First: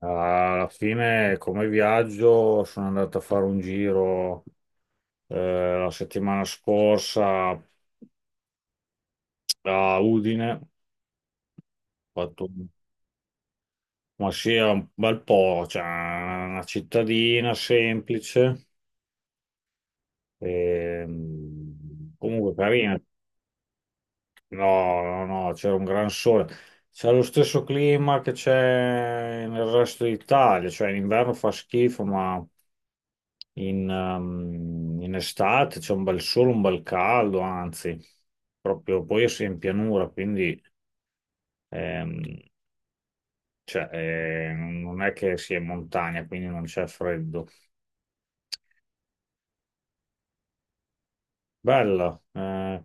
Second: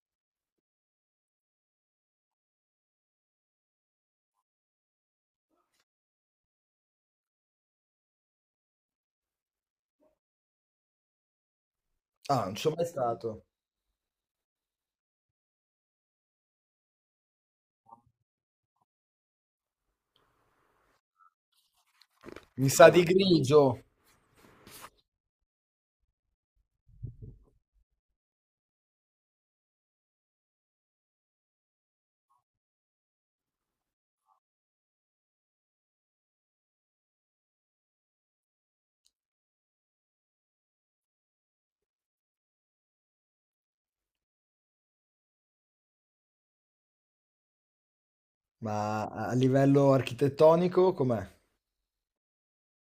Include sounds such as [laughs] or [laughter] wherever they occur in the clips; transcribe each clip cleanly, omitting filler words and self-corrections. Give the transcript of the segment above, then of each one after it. Alla fine, come viaggio, sono andato a fare un giro la settimana scorsa a Udine. Fatto Ah, non ci un- sono mai stato. ma sì, è un bel po', cioè una cittadina semplice comunque Mi sa carina. di grigio, No, no, no, c'era un gran sole. C'è lo stesso clima che c'è nel resto d'Italia, cioè in inverno fa schifo, ma in estate c'è un bel sole, un bel caldo, anzi, proprio poi io sono in pianura, quindi ehm, non è che sia in montagna, quindi non c'è freddo. ma a livello architettonico com'è? Bella,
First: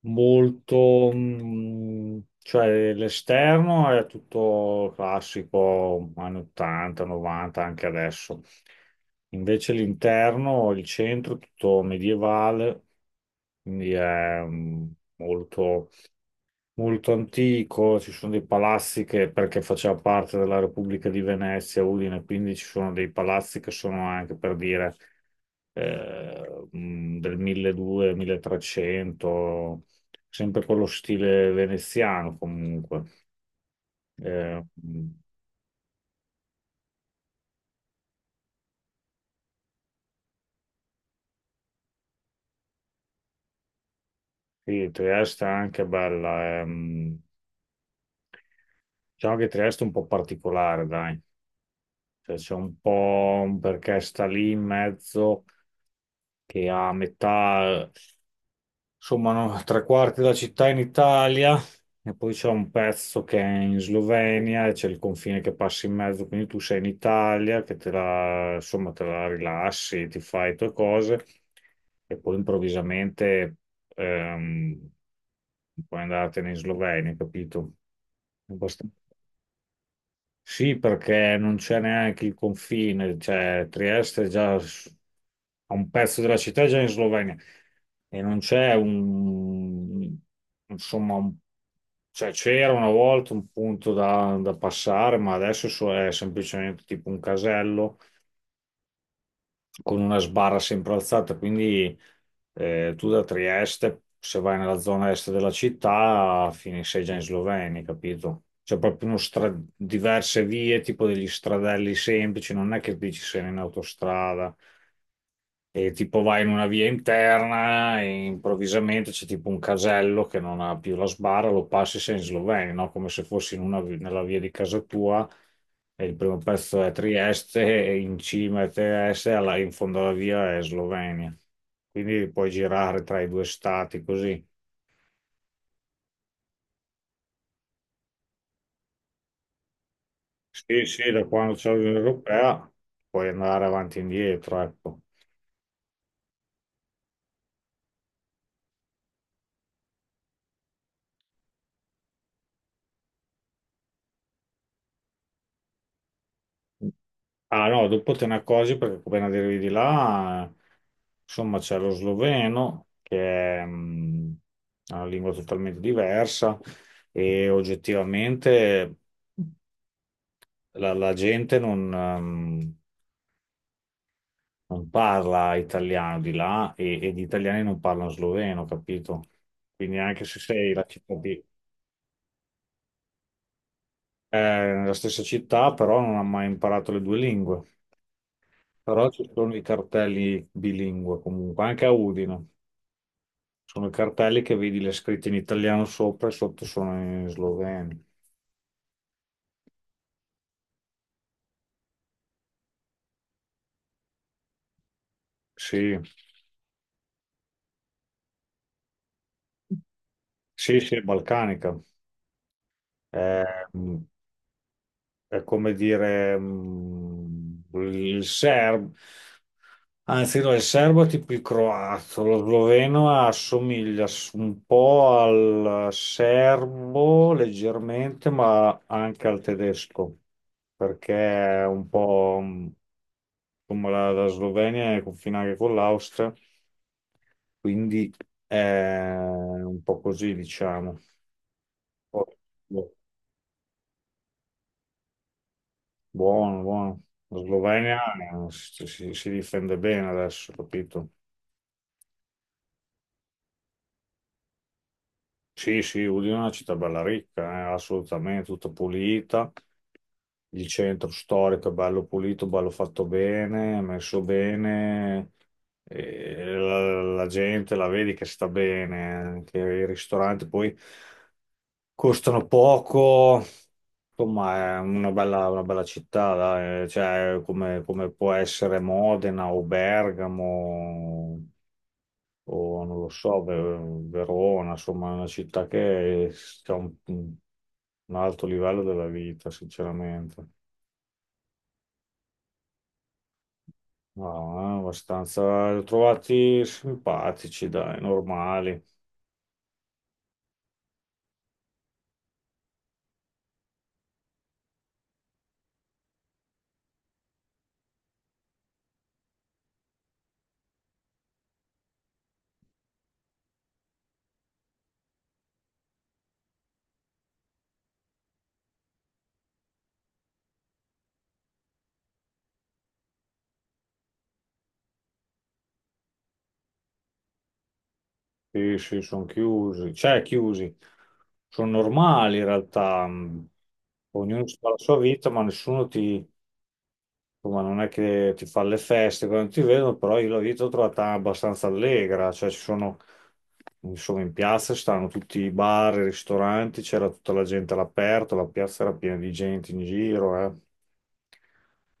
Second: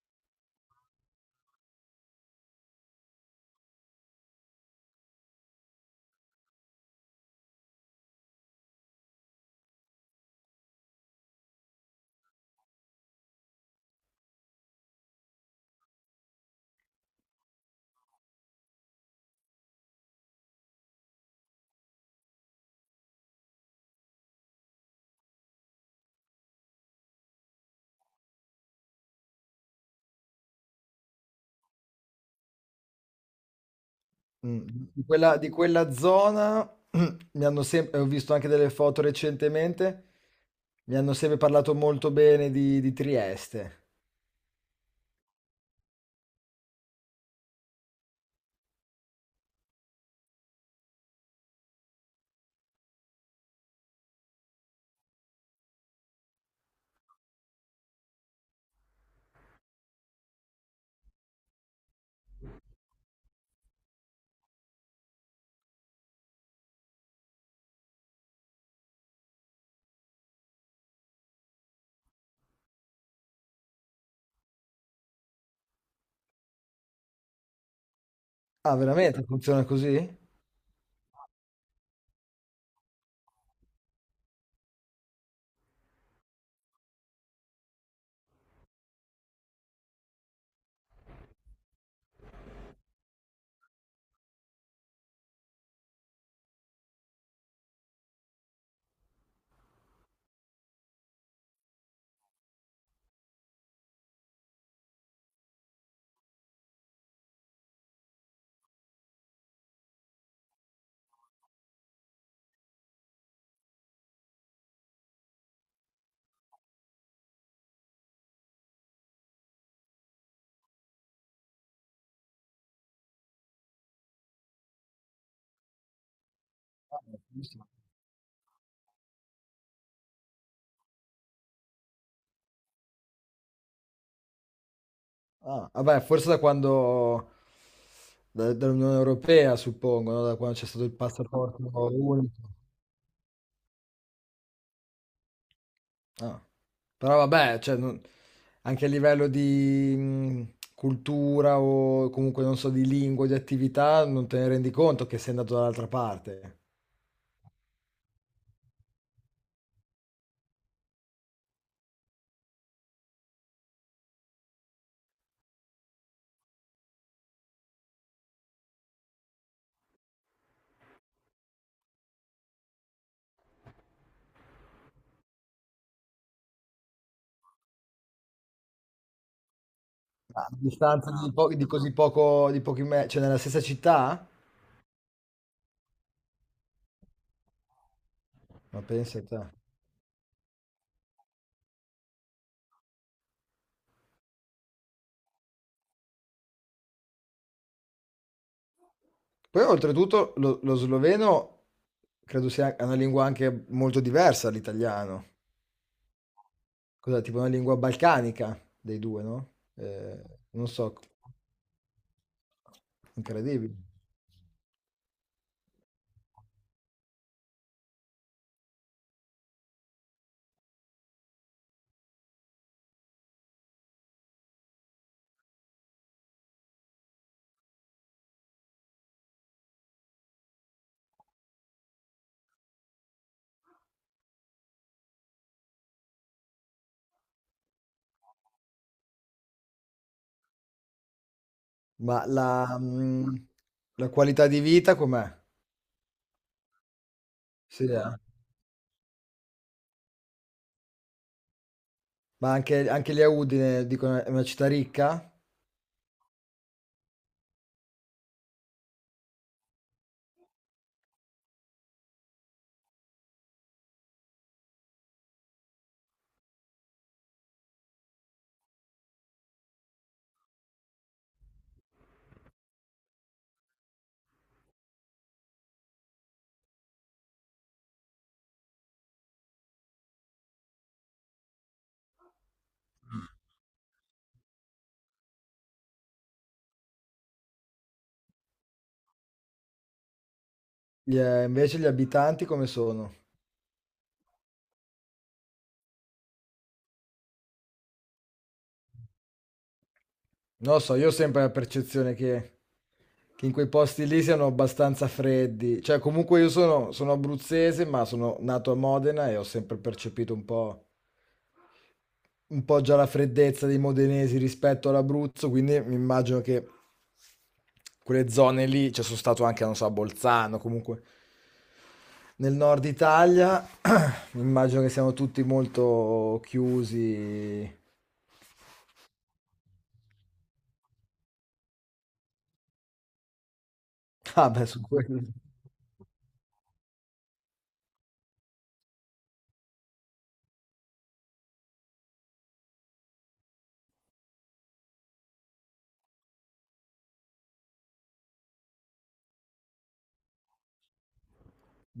cioè l'esterno è tutto classico, anni 80, 90, anche adesso. Invece l'interno, il centro, è tutto medievale, quindi è mm, molto molto antico, ci sono dei palazzi che, perché faceva parte della Repubblica di Venezia, Udine, quindi ci sono dei palazzi che sono anche per dire del 1200-1300, sempre con lo stile veneziano comunque. Mh, Eh, mh, di quella zona [clears throat] mi hanno sem ho visto anche delle foto recentemente, mi hanno sempre parlato molto bene di Trieste. sì, Trieste è anche bella, diciamo che Trieste è un po' particolare, dai. Cioè, c'è un po' un perché sta lì in mezzo che ha a metà. Insomma, no, [laughs] tre quarti della città in Italia e poi c'è un pezzo che è in Slovenia e c'è il confine che passa in mezzo, quindi tu sei in Italia che te la, insomma, te la rilassi, ti fai le tue cose e poi improvvisamente ehm, puoi andartene in Slovenia, capito? È Ah, abbastanza. veramente funziona così? Sì, perché non c'è neanche il confine, cioè Trieste è già s- a un pezzo della città è già in Slovenia e non c'è insomma, un- cioè c'era una volta un punto da, da passare, ma adesso è semplicemente tipo un casello con una sbarra sempre alzata, quindi tu da Trieste, se vai nella zona est della città, finisci già in Slovenia, capito? C'è proprio diverse vie, tipo degli stradelli semplici, non è che dici sei in autostrada. E tipo vai in una via interna e improvvisamente c'è tipo un casello che non ha più la sbarra, lo passi sei in Slovenia, no? Come se fossi in una nella via di casa tua e il primo pezzo è Trieste e in cima è Trieste e in fondo alla via è Slovenia. Quindi puoi girare tra i due stati così. Ah, vabbè, forse da quando da dall'Unione Europea suppongo, no, da quando c'è Sì, stato il sì, da quando passaporto c'è l'Unione unico. Europea puoi andare avanti e indietro, ecco. Ah. Però vabbè, cioè, non- anche a livello di cultura o comunque non so, di lingua, di attività, non te ne rendi conto che sei andato dall'altra parte. Ah no, dopo te ne accorgi perché appena arrivi di là, insomma, c'è lo sloveno, che è una lingua totalmente diversa e oggettivamente la gente non parla italiano di là e gli italiani non parlano sloveno, capito? Quindi anche se A sei distanza di, po- di così poco, di pochi metri, cioè nella stessa città? Nella stessa città, però non ha mai imparato le due lingue. Ma Però pensa a ci te. sono i cartelli bilingue comunque, anche a Udine. Sono i cartelli che vedi le scritte in italiano sopra e sotto sono in sloveno. Poi oltretutto lo sloveno credo sia una lingua anche molto diversa dall'italiano. Sì, Cos'è? Tipo una lingua balcanica dei due, no? Non sì, sì, so, è balcanica. È, incredibile. mm, è come dire il serbo, anzi no, il serbo è tipo il croato, lo sloveno assomiglia un po' al serbo leggermente, ma anche al tedesco, perché è un po' come la Slovenia è confina anche con l'Austria. Quindi è un po' così, diciamo. Poi, Ma la boh. La qualità di vita com'è? Buono, buono. La Sì, Slovenia eh? Si difende bene adesso, capito? Ma anche anche lì a Udine dicono è una città ricca? Sì, sì, Udine è una città bella ricca, assolutamente, tutta pulita. Il centro storico è bello pulito, bello fatto bene, messo bene. E la gente la vedi che sta bene, anche i ristoranti poi. Costano poco, insomma, è una bella città, dai. Cioè, come può essere Modena o Bergamo o non lo so, Verona, insomma, è una città che ha un alto livello della vita, sinceramente. Gli invece gli abitanti come sono? No, abbastanza li ho trovati simpatici, dai, normali. Non lo so, io ho sempre la percezione che in quei posti lì siano abbastanza freddi. Cioè comunque io sono abruzzese, ma sono nato a Modena e ho sempre percepito un po' già la freddezza dei modenesi rispetto all'Abruzzo, quindi mi immagino che quelle zone lì, cioè sono stato anche, non so, a Bolzano, comunque nel nord Italia, mi immagino che siamo tutti molto chiusi. Sì, sì, sono chiusi, cioè chiusi, sono normali in realtà, ognuno Ah, beh, fa la su sua quello. vita, ma nessuno ti, ma non è che ti fa le feste quando ti vedono, però io la vita l'ho trovata abbastanza allegra, cioè ci sono, insomma, in piazza stanno tutti i bar, i ristoranti, c'era tutta la gente all'aperto, la piazza era piena di gente in giro, eh.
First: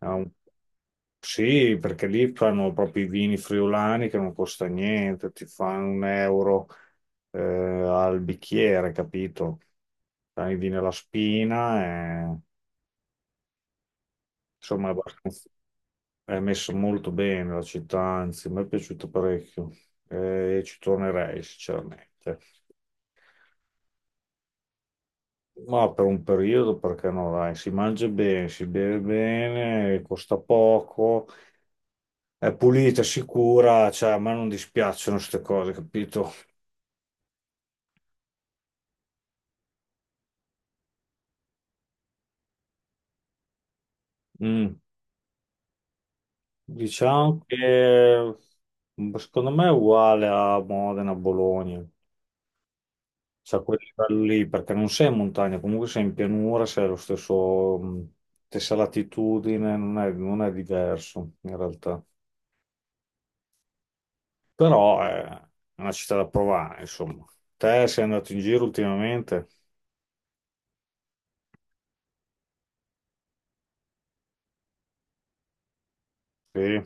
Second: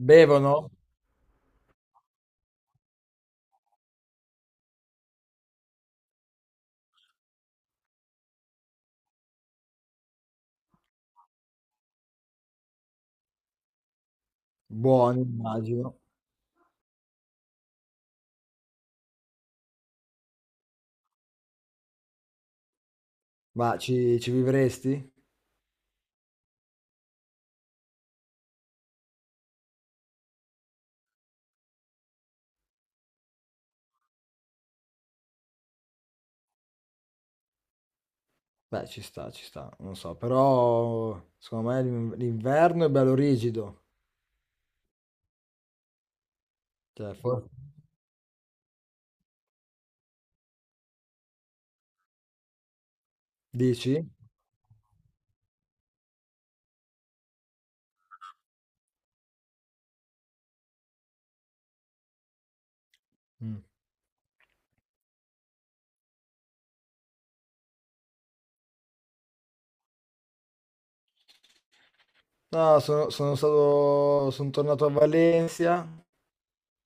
Era un- Sì, perché lì fanno proprio i vini friulani che non costa niente, ti fanno 1 euro al bicchiere, capito? Fai i vini alla spina. Insomma, è Buoni, abbastanza- immagino. è messa molto bene la città, anzi, mi è piaciuto parecchio e ci tornerei sinceramente. Ma ci vivresti? Ma per un periodo, perché no, dai, si mangia bene, si beve bene, costa poco, è pulita, sicura, cioè a me non dispiacciono queste cose, capito? Beh, ci sta, non so, però secondo me l'in- l'inverno è bello rigido. Mm. Cioè, Diciamo for- che secondo me è uguale a Modena, Bologna. Cioè, a quel dici? livello lì, perché non sei in montagna, comunque sei in pianura, sei allo stessa latitudine, non è diverso in realtà. Mm. Però è una città da provare, insomma. Te sei andato in giro ultimamente? No, sono stato, sono tornato a Valencia, Sì.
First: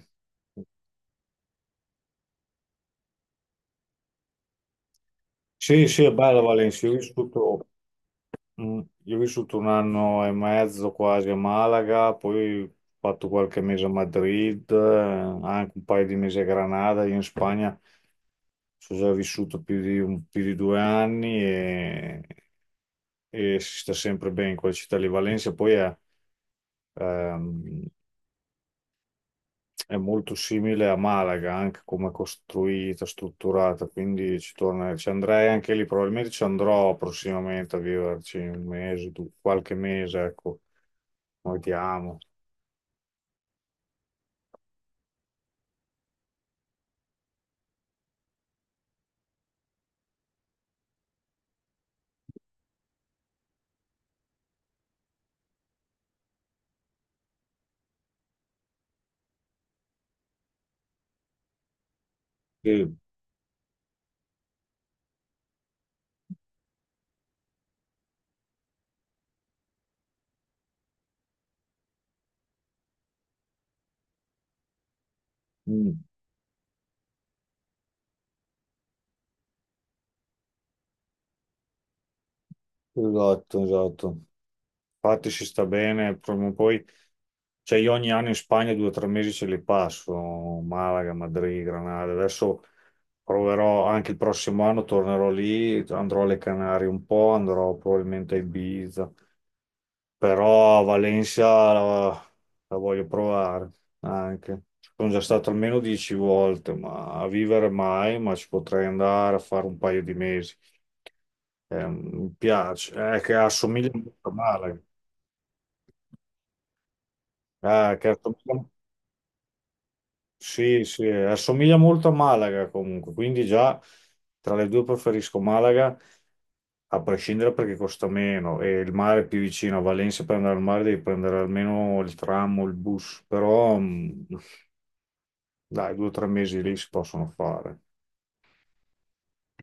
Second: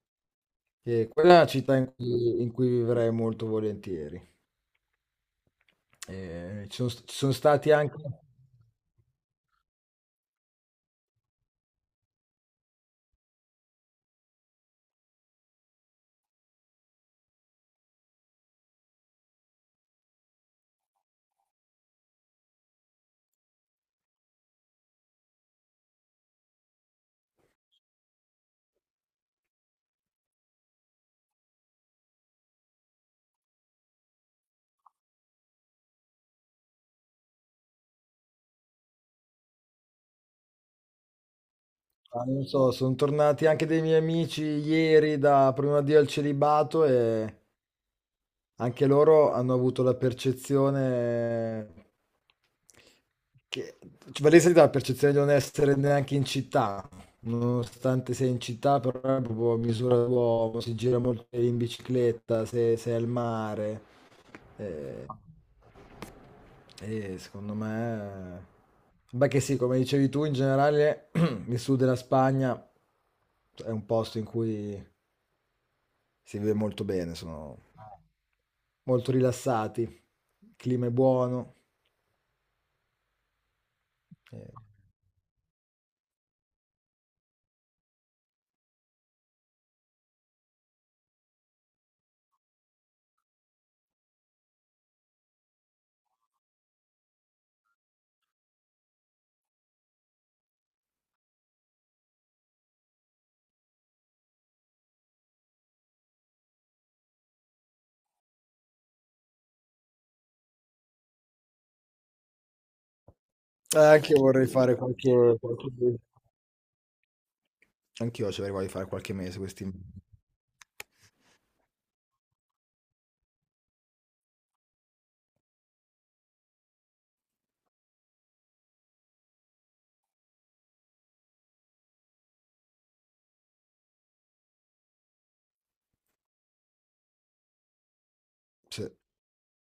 che quella è una città in cui vivrei molto volentieri. Sì, sì, è bella Valencia, io ho Ci sono vissuto. stati anche, Mm. Io ho vissuto 1 anno e mezzo quasi a Malaga, poi ho fatto qualche mese a Madrid, anche un paio di mesi a Granada, io in Spagna non so se ho vissuto più di 2 anni e si sta sempre bene in quella città lì. Valencia poi ehm, è molto simile a Malaga, anche come è costruita, strutturata, quindi ci andrei anche lì, probabilmente ci andrò prossimamente a viverci un mese, qualche mese, ecco. Noi ti amo. ah, non so, sono tornati anche dei miei amici ieri da prima di al celibato e anche loro hanno avuto la percezione che cioè, Varese dà la percezione di non essere neanche in città, nonostante sei in città, però è proprio a misura d'uomo, si gira molto in bicicletta, se sei Sì. al mare. Eh, e secondo me... beh che sì, come dicevi tu, in generale [clears throat] il sud della Spagna è un posto in cui Mm. si vive molto bene, sono molto rilassati, il clima è buono. Esatto, esatto. Ehm, Infatti ci sta bene, prima o poi, cioè io ogni anno in Spagna 2 o 3 mesi ce li passo, Malaga, Madrid, Granada. Adesso proverò anche il prossimo anno, tornerò lì, andrò alle Canarie un po', andrò probabilmente a Ibiza, però a Valencia la, la voglio provare anche. Sono già stato almeno 10 volte, ma a vivere mai, ma ci potrei andare a fare un paio di mesi. Mi piace, che assomiglia Anche io molto a vorrei fare Malaga. qualche mese. Eh, che Anch'io ci avrei assomiglia- voglia di fare qualche mese questi. Sì, sì, assomiglia molto a Malaga comunque, quindi già tra le due preferisco Malaga, a prescindere perché costa meno e il mare è più vicino. A Valencia per andare al mare devi prendere almeno il tram o il bus, però dai, 2 o 3 mesi lì si possono fare. Sì.